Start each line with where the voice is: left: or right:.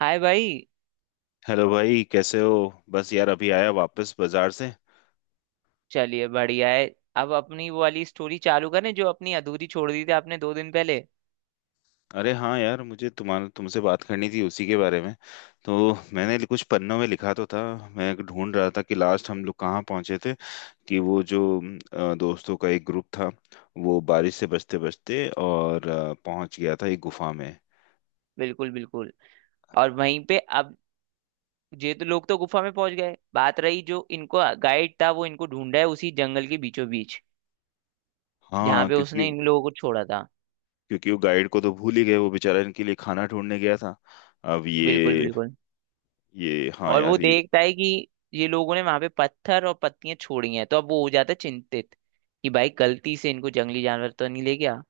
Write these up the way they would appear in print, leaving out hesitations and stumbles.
right: हाय भाई।
left: हेलो भाई, कैसे हो। बस यार, अभी आया वापस बाजार से।
right: चलिए बढ़िया है। अब अपनी वो वाली स्टोरी चालू करें जो अपनी अधूरी छोड़ दी थी आपने 2 दिन पहले।
left: अरे हाँ यार, मुझे तुम्हारा तुमसे बात करनी थी उसी के बारे में। तो मैंने कुछ पन्नों में लिखा तो था। मैं ढूंढ रहा था कि लास्ट हम लोग कहाँ पहुँचे थे, कि वो जो दोस्तों का एक ग्रुप था, वो बारिश से बचते बचते और पहुंच गया था एक गुफा में।
right: बिल्कुल बिल्कुल। और वहीं पे अब ये तो लोग तो गुफा में पहुंच गए, बात रही जो इनको गाइड था वो इनको ढूंढा है उसी जंगल के बीचों बीच जहाँ
left: हाँ।
right: पे
left: क्योंकि
right: उसने इन लोगों को छोड़ा था।
left: क्योंकि वो गाइड को तो भूल ही गए, वो बेचारा इनके लिए खाना ढूंढने गया था। अब
right: बिल्कुल बिल्कुल।
left: ये हाँ
right: और वो
left: यार, ये
right: देखता है कि ये लोगों ने वहां पे पत्थर और पत्तियां छोड़ी हैं तो अब वो हो जाता है चिंतित कि भाई गलती से इनको जंगली जानवर तो नहीं ले गया।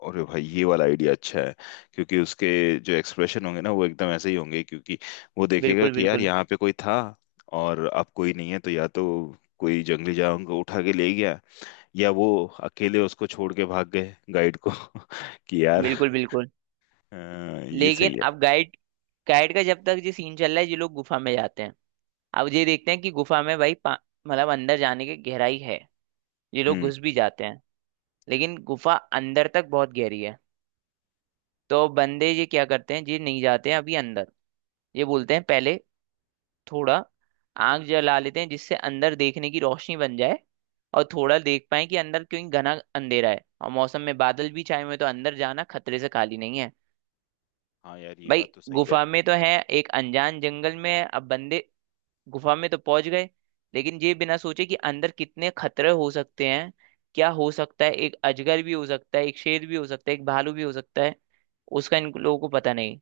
left: और भाई ये वाला आइडिया अच्छा है। क्योंकि उसके जो एक्सप्रेशन होंगे ना, वो एकदम ऐसे ही होंगे, क्योंकि वो देखेगा
right: बिल्कुल
left: कि यार
right: बिल्कुल
left: यहाँ पे कोई था और अब कोई नहीं है। तो या तो कोई जंगली जानवर को उठा के ले गया, या वो अकेले उसको छोड़ के भाग गए गाइड को। कि यार,
right: बिल्कुल बिल्कुल।
left: अ, ये
right: लेकिन
left: सही है।
right: अब गाइड गाइड का जब तक ये सीन चल रहा है ये लोग गुफा में जाते हैं। अब ये देखते हैं कि गुफा में भाई मतलब अंदर जाने की गहराई है। ये लोग
left: हम्म।
right: घुस भी जाते हैं लेकिन गुफा अंदर तक बहुत गहरी है। तो बंदे ये क्या करते हैं, ये नहीं जाते हैं अभी अंदर। ये बोलते हैं पहले थोड़ा आग जला लेते हैं जिससे अंदर देखने की रोशनी बन जाए और थोड़ा देख पाए कि अंदर क्यों घना अंधेरा है, और मौसम में बादल भी छाए हुए हैं, तो अंदर जाना खतरे से खाली नहीं है।
left: हाँ यार, ये
right: भाई
left: बात तो सही है।
right: गुफा में तो है, एक अनजान जंगल में है, अब बंदे गुफा में तो पहुंच गए लेकिन ये बिना सोचे कि अंदर कितने खतरे हो सकते हैं। क्या हो सकता है, एक अजगर भी हो सकता है, एक शेर भी हो सकता है, एक भालू भी हो सकता है। उसका इन लोगों को पता नहीं।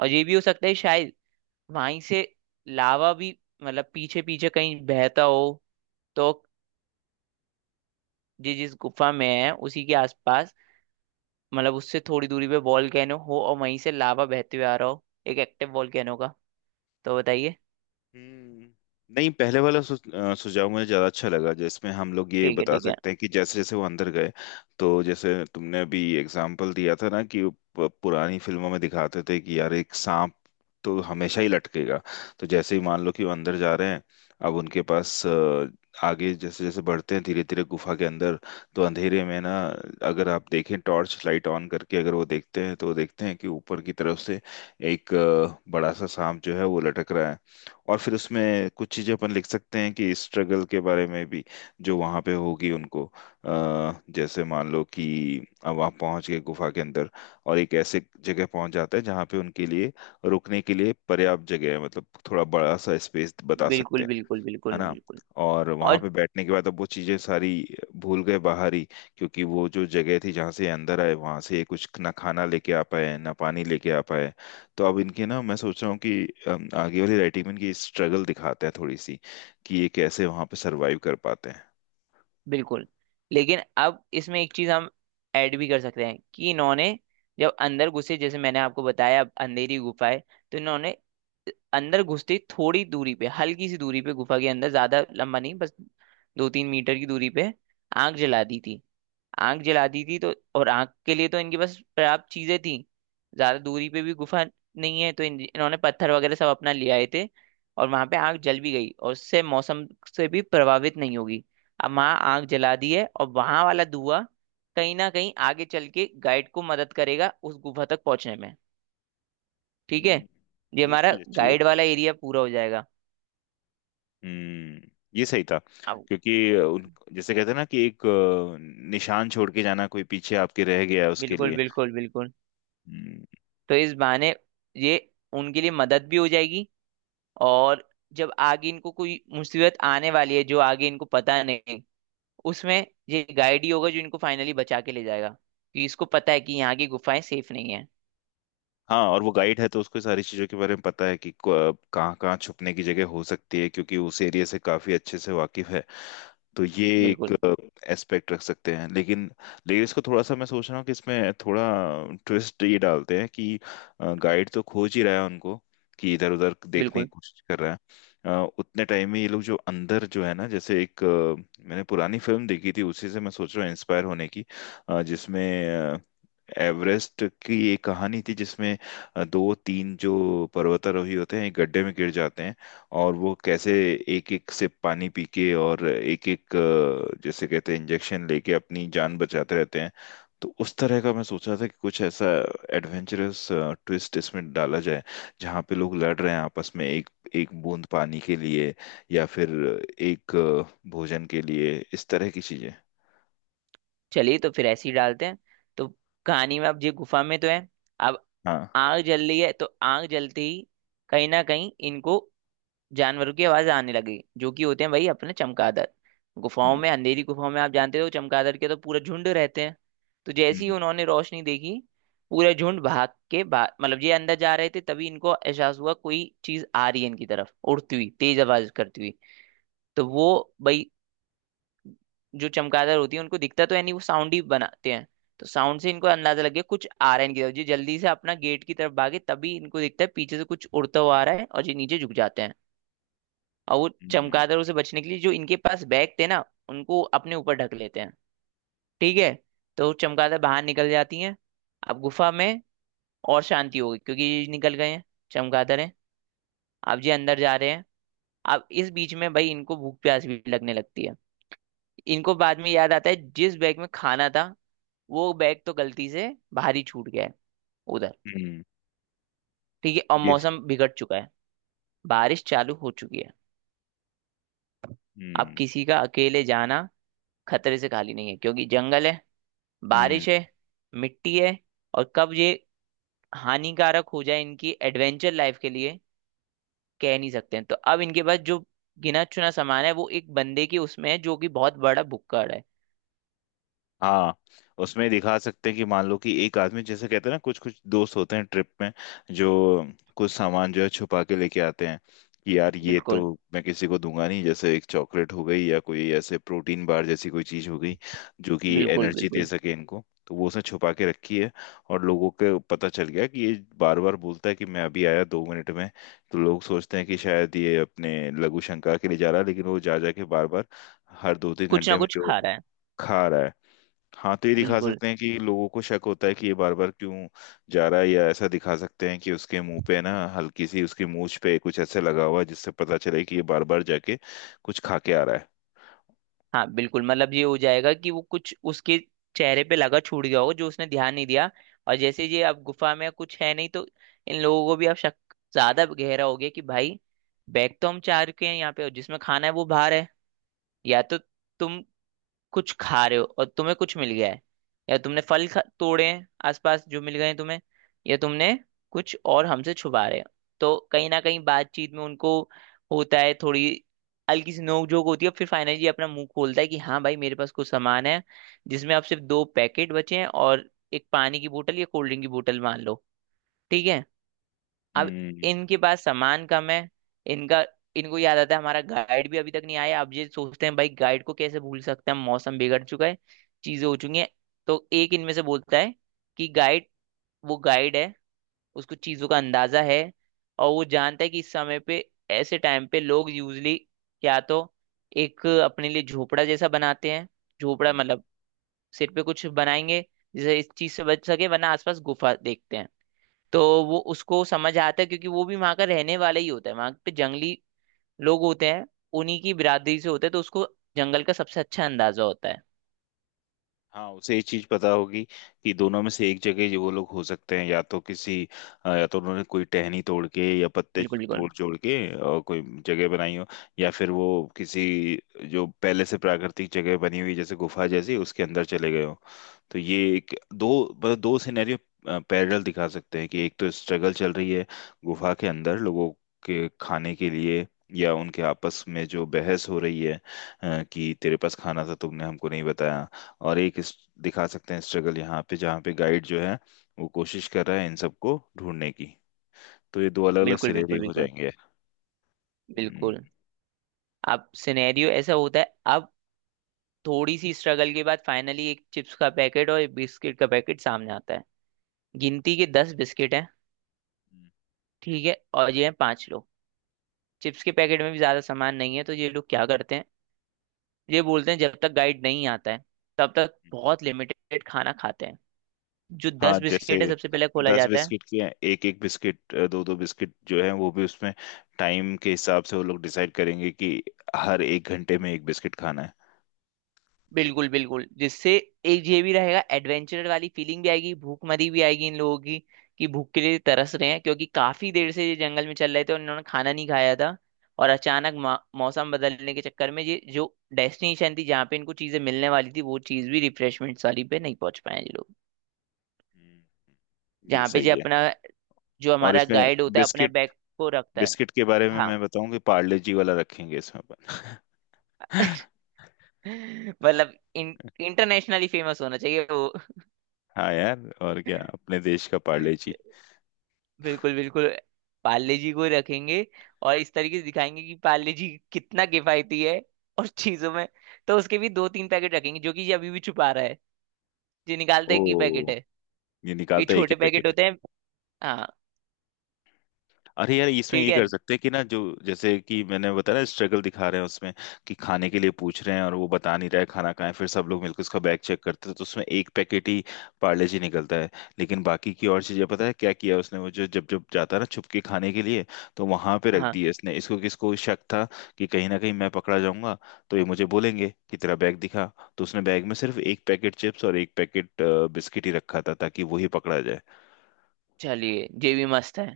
right: और ये भी हो सकता है शायद वहीं से लावा भी, मतलब पीछे पीछे कहीं बहता हो। तो ये जिस गुफा में है उसी के आसपास, मतलब उससे थोड़ी दूरी पे वॉल्केनो हो और वहीं से लावा बहते हुए आ रहा हो एक एक्टिव वॉल्केनो का। तो बताइए।
left: हम्म, नहीं, पहले वाला सुझाव मुझे ज्यादा अच्छा लगा, जिसमें हम लोग ये
right: ठीक है
left: बता
right: ठीक है।
left: सकते हैं कि जैसे जैसे वो अंदर गए। तो जैसे तुमने अभी एग्जाम्पल दिया था ना, कि पुरानी फिल्मों में दिखाते थे कि यार एक सांप तो हमेशा ही लटकेगा। तो जैसे ही मान लो कि वो अंदर जा रहे हैं, अब उनके पास आगे जैसे जैसे बढ़ते हैं धीरे धीरे गुफा के अंदर, तो अंधेरे में ना अगर आप देखें, टॉर्च लाइट ऑन करके अगर वो देखते हैं, तो वो देखते हैं कि ऊपर की तरफ से एक बड़ा सा सांप जो है वो लटक रहा है। और फिर उसमें कुछ चीजें अपन लिख सकते हैं कि स्ट्रगल के बारे में भी, जो वहां पे होगी उनको। जैसे मान लो कि अब वहां पहुंच गए गुफा के अंदर, और एक ऐसे जगह पहुंच जाते हैं जहाँ पे उनके लिए रुकने के लिए पर्याप्त जगह है, मतलब थोड़ा बड़ा सा स्पेस बता सकते
right: बिल्कुल
left: हैं,
right: बिल्कुल
left: है
right: बिल्कुल
left: ना।
right: बिल्कुल।
left: और वहां
right: और
left: पे बैठने के बाद अब वो चीजें सारी भूल गए बाहर ही, क्योंकि वो जो जगह थी जहाँ से ये अंदर आए, वहां से ये कुछ ना खाना लेके आ पाए, ना पानी लेके आ पाए। तो अब इनके ना, मैं सोच रहा हूँ कि आगे वाली राइटिंग में इनकी स्ट्रगल दिखाते हैं थोड़ी सी, कि ये कैसे वहां पे सरवाइव कर पाते हैं।
right: बिल्कुल। लेकिन अब इसमें एक चीज हम ऐड भी कर सकते हैं कि इन्होंने, जब अंदर घुसे जैसे मैंने आपको बताया, अब अंधेरी गुफा है। तो इन्होंने अंदर घुसते ही थोड़ी दूरी पे, हल्की सी दूरी पे गुफा के अंदर, ज्यादा लंबा नहीं, बस 2-3 मीटर की दूरी पे आग जला दी थी। आंख जला दी थी तो, और आंख के लिए तो इनके पास पर्याप्त चीजें थी। ज्यादा दूरी पे भी गुफा नहीं है तो इन्होंने पत्थर वगैरह सब अपना ले आए थे। और वहां पे आंख जल भी गई और उससे मौसम से भी प्रभावित नहीं होगी। अब वहां आंख जला दी है और वहां वाला धुआं कहीं ना कहीं आगे चल के गाइड को मदद करेगा उस गुफा तक पहुंचने में। ठीक है।
left: हम्म।
right: ये
left: ये
right: हमारा
left: चीज अच्छी है।
right: गाइड वाला एरिया पूरा हो जाएगा।
left: हम्म। ये सही था।
right: अब
left: क्योंकि उन जैसे कहते हैं ना, कि एक निशान छोड़ के जाना, कोई पीछे आपके रह गया है उसके
right: बिल्कुल
left: लिए।
right: बिल्कुल बिल्कुल।
left: हम्म।
right: तो इस बहाने ये उनके लिए मदद भी हो जाएगी। और जब आगे इनको कोई मुसीबत आने वाली है जो आगे इनको पता नहीं, उसमें ये गाइड ही होगा जो इनको फाइनली बचा के ले जाएगा, कि इसको पता है कि यहाँ की गुफाएं सेफ नहीं है।
left: हाँ, और वो गाइड है तो उसको सारी चीजों के बारे में पता है कि कहाँ कहाँ छुपने की जगह हो सकती है, क्योंकि उस एरिया से काफी अच्छे से वाकिफ है। तो ये एक
right: बिल्कुल
left: एस्पेक्ट रख सकते हैं, लेकिन लेकिन इसको थोड़ा सा मैं सोच रहा हूँ कि इसमें थोड़ा ट्विस्ट ये डालते हैं कि गाइड तो खोज ही रहा है उनको, कि इधर उधर देखने की
right: बिल्कुल।
left: कोशिश कर रहा है। उतने टाइम में ये लोग जो अंदर जो है ना, जैसे एक मैंने पुरानी फिल्म देखी थी, उसी से मैं सोच रहा हूँ इंस्पायर होने की। जिसमें अ, एवरेस्ट की एक कहानी थी, जिसमें दो तीन जो पर्वतारोही होते हैं एक गड्ढे में गिर जाते हैं, और वो कैसे एक एक सिप पानी पी के, और एक एक जैसे कहते हैं इंजेक्शन लेके अपनी जान बचाते रहते हैं। तो उस तरह का मैं सोच रहा था कि कुछ ऐसा एडवेंचरस ट्विस्ट इसमें डाला जाए, जहाँ पे लोग लड़ रहे हैं आपस में एक एक बूंद पानी के लिए, या फिर एक भोजन के लिए, इस तरह की चीजें।
right: चलिए तो फिर ऐसे ही डालते हैं। तो कहानी में अब ये गुफा में तो है, अब
left: हाँ।
right: आग जल रही है, तो आग जलते ही कहीं ना कहीं इनको जानवरों की आवाज आने लगी जो कि होते हैं भाई अपने चमगादड़। गुफाओं
left: हम्म।
right: में, अंधेरी गुफाओं में आप जानते हो चमगादड़ के तो पूरा झुंड रहते हैं। तो जैसे ही
left: हम्म।
right: उन्होंने रोशनी देखी, पूरा झुंड भाग के, भाग मतलब, ये अंदर जा रहे थे तभी इनको एहसास हुआ कोई चीज आ रही है इनकी तरफ, उड़ती हुई, तेज आवाज करती हुई। तो वो भाई जो चमगादड़ होती है उनको दिखता तो है नहीं, वो साउंड ही बनाते हैं। तो साउंड से इनको अंदाजा लग गया कुछ आ रहा है इनकी तरफ, ये जल्दी से अपना गेट की तरफ भागे, तभी इनको दिखता है पीछे से कुछ उड़ता हुआ आ रहा है और ये नीचे झुक जाते हैं। और वो
left: हम्म।
right: चमगादड़ों से बचने के लिए जो इनके पास बैग थे ना उनको अपने ऊपर ढक लेते हैं। ठीक है। तो चमगादड़ बाहर निकल जाती हैं। अब गुफा में और शांति होगी क्योंकि ये निकल गए हैं, चमगादड़ हैं। अब ये अंदर जा रहे हैं। अब इस बीच में भाई इनको भूख प्यास भी लगने लगती है। इनको बाद में याद आता है जिस बैग में खाना था वो बैग तो गलती से बाहर ही छूट गया है, उधर।
left: हम्म।
right: ठीक है, और
left: ये
right: मौसम बिगड़ चुका है। बारिश चालू हो चुकी है। अब
left: हम्म।
right: किसी का अकेले जाना खतरे से खाली नहीं है, क्योंकि जंगल है,
left: हम्म।
right: बारिश है, मिट्टी है, और कब ये हानिकारक हो जाए इनकी एडवेंचर लाइफ के लिए कह नहीं सकते हैं, तो अब इनके पास जो गिना चुना सामान है वो एक बंदे की उसमें है जो कि बहुत बड़ा भुक्कड़ है।
left: हाँ, उसमें दिखा सकते हैं कि मान लो कि एक आदमी, जैसे कहते हैं ना, कुछ कुछ दोस्त होते हैं ट्रिप में जो कुछ सामान जो है छुपा के लेके आते हैं, कि यार ये तो
right: बिल्कुल
left: मैं किसी को दूंगा नहीं। जैसे एक चॉकलेट हो गई, या कोई ऐसे प्रोटीन बार जैसी कोई चीज हो गई जो कि
right: बिल्कुल
left: एनर्जी दे
right: बिल्कुल।
left: सके इनको, तो वो उसने छुपा के रखी है। और लोगों को पता चल गया कि ये बार बार बोलता है कि मैं अभी आया 2 मिनट में। तो लोग सोचते हैं कि शायद ये अपने लघु शंका के लिए जा रहा है, लेकिन वो जा जा के बार बार, हर दो तीन
right: कुछ ना
left: घंटे में
right: कुछ
left: जो
right: खा रहा है।
left: खा रहा है। हाँ, तो ये दिखा
right: बिल्कुल।
left: सकते हैं कि लोगों को शक होता है कि ये बार बार क्यों जा रहा है, या ऐसा दिखा सकते हैं कि उसके मुंह पे ना हल्की सी उसकी मूछ पे कुछ ऐसे लगा हुआ है जिससे पता चले कि ये बार बार जाके कुछ खा के आ रहा है।
right: हाँ बिल्कुल, मतलब ये हो जाएगा कि वो कुछ उसके चेहरे पे लगा छूट गया होगा जो उसने ध्यान नहीं दिया। और जैसे ये अब गुफा में कुछ है नहीं, तो इन लोगों को भी अब शक ज्यादा गहरा हो गया कि भाई बैग तो हम चार के हैं यहाँ पे और जिसमें खाना है वो बाहर है। या तो तुम कुछ खा रहे हो और तुम्हें कुछ मिल गया है, या तुमने फल तोड़े हैं आसपास जो मिल गए हैं तुम्हें, या तुमने कुछ और हमसे छुपा रहे हो। तो कहीं ना कहीं बातचीत में उनको होता है, थोड़ी हल्की सी नोकझोंक होती है, फिर फाइनली ये अपना मुंह खोलता है कि हाँ भाई मेरे पास कुछ सामान है, जिसमें अब सिर्फ दो पैकेट बचे हैं और एक पानी की बोतल या कोल्ड ड्रिंक की बोतल, मान लो। ठीक है। अब
left: हम्म।
right: इनके पास सामान कम है। इनका, इनको याद आता है हमारा गाइड भी अभी तक नहीं आया, अब ये सोचते हैं भाई गाइड को कैसे भूल सकते हैं, मौसम बिगड़ चुका है। चीजें हो चुकी हैं। तो एक इनमें से बोलता है कि गाइड, वो गाइड है, उसको चीजों का अंदाजा है, और वो जानता है कि इस समय पे, ऐसे टाइम पे लोग यूजली या तो एक अपने लिए झोपड़ा जैसा बनाते हैं। झोपड़ा
left: हम्म।
right: मतलब सिर पे कुछ बनाएंगे जिससे इस चीज से बच सके, वरना आसपास गुफा देखते हैं। तो वो उसको समझ आता है क्योंकि वो भी वहां का रहने वाला ही होता है, वहां पे जंगली लोग होते हैं उन्हीं की बिरादरी से होता है, तो उसको जंगल का सबसे अच्छा अंदाजा होता है।
left: हाँ, उसे ये चीज पता होगी कि दोनों में से एक जगह जो वो लोग हो सकते हैं, या तो किसी या तो उन्होंने कोई टहनी तोड़ के या पत्ते
right: बिल्कुल बिल्कुल
left: तोड़ जोड़ के और कोई जगह बनाई हो, या फिर वो किसी जो पहले से प्राकृतिक जगह बनी हुई जैसे गुफा जैसी उसके अंदर चले गए हो। तो ये एक दो, मतलब दो सिनेरियो पैरेलल दिखा सकते हैं, कि एक तो स्ट्रगल चल रही है गुफा के अंदर लोगों के खाने के लिए, या उनके आपस में जो बहस हो रही है, कि तेरे पास खाना था तुमने हमको नहीं बताया। और एक दिखा सकते हैं स्ट्रगल यहाँ पे जहाँ पे गाइड जो है, वो कोशिश कर रहा है इन सबको ढूंढने की। तो ये दो अलग अलग
right: बिल्कुल बिल्कुल
left: सिनेरियो हो
right: बिल्कुल
left: जाएंगे। हम्म।
right: बिल्कुल। अब सिनेरियो ऐसा होता है, अब थोड़ी सी स्ट्रगल के बाद फाइनली एक चिप्स का पैकेट और एक बिस्किट का पैकेट सामने आता है। गिनती के 10 बिस्किट हैं। ठीक है, और ये हैं पांच लोग। चिप्स के पैकेट में भी ज्यादा सामान नहीं है, तो ये लोग क्या करते हैं, ये बोलते हैं जब तक गाइड नहीं आता है तब तक बहुत लिमिटेड खाना खाते हैं। जो
left: हाँ,
right: दस
left: जैसे
right: बिस्किट है सबसे पहले खोला
left: दस
right: जाता है।
left: बिस्किट के एक एक बिस्किट दो दो बिस्किट जो है वो भी उसमें, टाइम के हिसाब से वो लोग डिसाइड करेंगे कि हर 1 घंटे में एक बिस्किट खाना है।
right: बिल्कुल बिल्कुल। जिससे एक ये भी रहेगा, एडवेंचर वाली फीलिंग भी आएगी, भूखमरी भी आएगी इन लोगों की, कि भूख के लिए तरस रहे हैं क्योंकि काफी देर से ये जंगल में चल रहे थे और इन्होंने खाना नहीं खाया था। और अचानक मौसम बदलने के चक्कर में ये जो डेस्टिनेशन थी जहाँ पे इनको चीजें मिलने वाली थी, वो चीज भी, रिफ्रेशमेंट वाली पे नहीं पहुंच पाए ये लोग।
left: हम्म। ये
right: जहाँ पे, जो
left: सही है।
right: अपना, जो
left: और
right: हमारा
left: इसमें
right: गाइड होता है अपने
left: बिस्किट,
right: बैग को रखता है।
left: बिस्किट के बारे में
right: हाँ
left: मैं बताऊं, कि पार्ले जी वाला रखेंगे इसमें अपन।
right: मतलब इन इंटरनेशनली फेमस होना चाहिए वो।
left: हाँ यार, और क्या, अपने देश का पार्ले जी।
right: बिल्कुल बिल्कुल। पाले जी को रखेंगे, और इस तरीके से दिखाएंगे कि पाले जी कितना किफायती है और चीजों में। तो उसके भी दो तीन पैकेट रखेंगे जो कि ये अभी भी छुपा रहा है। ये निकालता है कि पैकेट
left: ओ,
right: है,
left: ये
right: कि
left: निकालता है एक ही
right: छोटे पैकेट
left: पैकेट है।
right: होते हैं। हाँ
left: अरे यार, इसमें
right: ठीक
left: ये
right: है
left: कर सकते हैं कि ना, जो जैसे कि मैंने बताया ना, स्ट्रगल दिखा रहे हैं उसमें कि खाने के लिए पूछ रहे हैं और वो बता नहीं रहा है खाना कहाँ है, फिर सब लोग मिलकर उसका बैग चेक करते हैं, तो उसमें एक पैकेट ही पार्ले जी निकलता है। लेकिन बाकी की और चीजें पता है क्या किया उसने, वो जो जब जब जाता है ना छुप के खाने के लिए, तो वहां पे रख
right: हाँ।
left: दिए इसने, इसको किसको शक था कि कहीं ना कहीं मैं पकड़ा जाऊंगा, तो ये मुझे बोलेंगे कि तेरा बैग दिखा। तो उसने बैग में सिर्फ एक पैकेट चिप्स और एक पैकेट बिस्किट ही रखा था ताकि वो ही पकड़ा जाए।
right: चलिए ये भी मस्त है।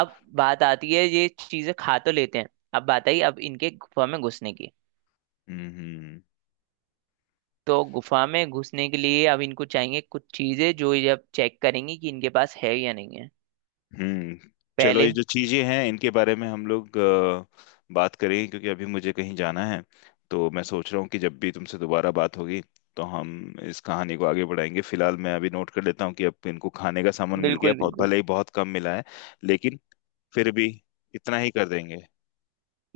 right: अब बात आती है ये चीजें खा तो लेते हैं। अब बात आई अब इनके गुफा में घुसने की।
left: हम्म।
right: तो गुफा में घुसने के लिए अब इनको चाहिए कुछ चीजें जो ये अब चेक करेंगी कि इनके पास है या नहीं है
left: हम्म। चलो, ये
right: पहले।
left: जो चीजें हैं इनके बारे में हम लोग बात करेंगे, क्योंकि अभी मुझे कहीं जाना है। तो मैं सोच रहा हूँ कि जब भी तुमसे दोबारा बात होगी, तो हम इस कहानी को आगे बढ़ाएंगे। फिलहाल मैं अभी नोट कर लेता हूँ कि अब इनको खाने का सामान मिल गया,
right: बिल्कुल
left: बहुत
right: बिल्कुल
left: भले ही बहुत कम मिला है, लेकिन फिर भी इतना ही कर देंगे।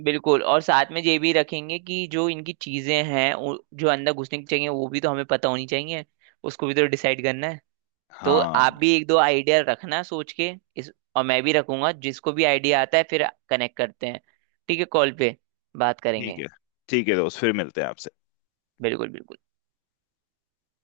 right: बिल्कुल। और साथ में ये भी रखेंगे कि जो इनकी चीजें हैं जो अंदर घुसने की चाहिए वो भी तो हमें पता होनी चाहिए। उसको भी तो डिसाइड करना है। तो
left: हाँ,
right: आप भी एक दो आइडिया रखना सोच के इस, और मैं भी रखूंगा, जिसको भी आइडिया आता है फिर कनेक्ट करते हैं। ठीक है, कॉल पे बात
left: ठीक
right: करेंगे।
left: है। ठीक है दोस्त, फिर मिलते हैं आपसे।
right: बिल्कुल बिल्कुल।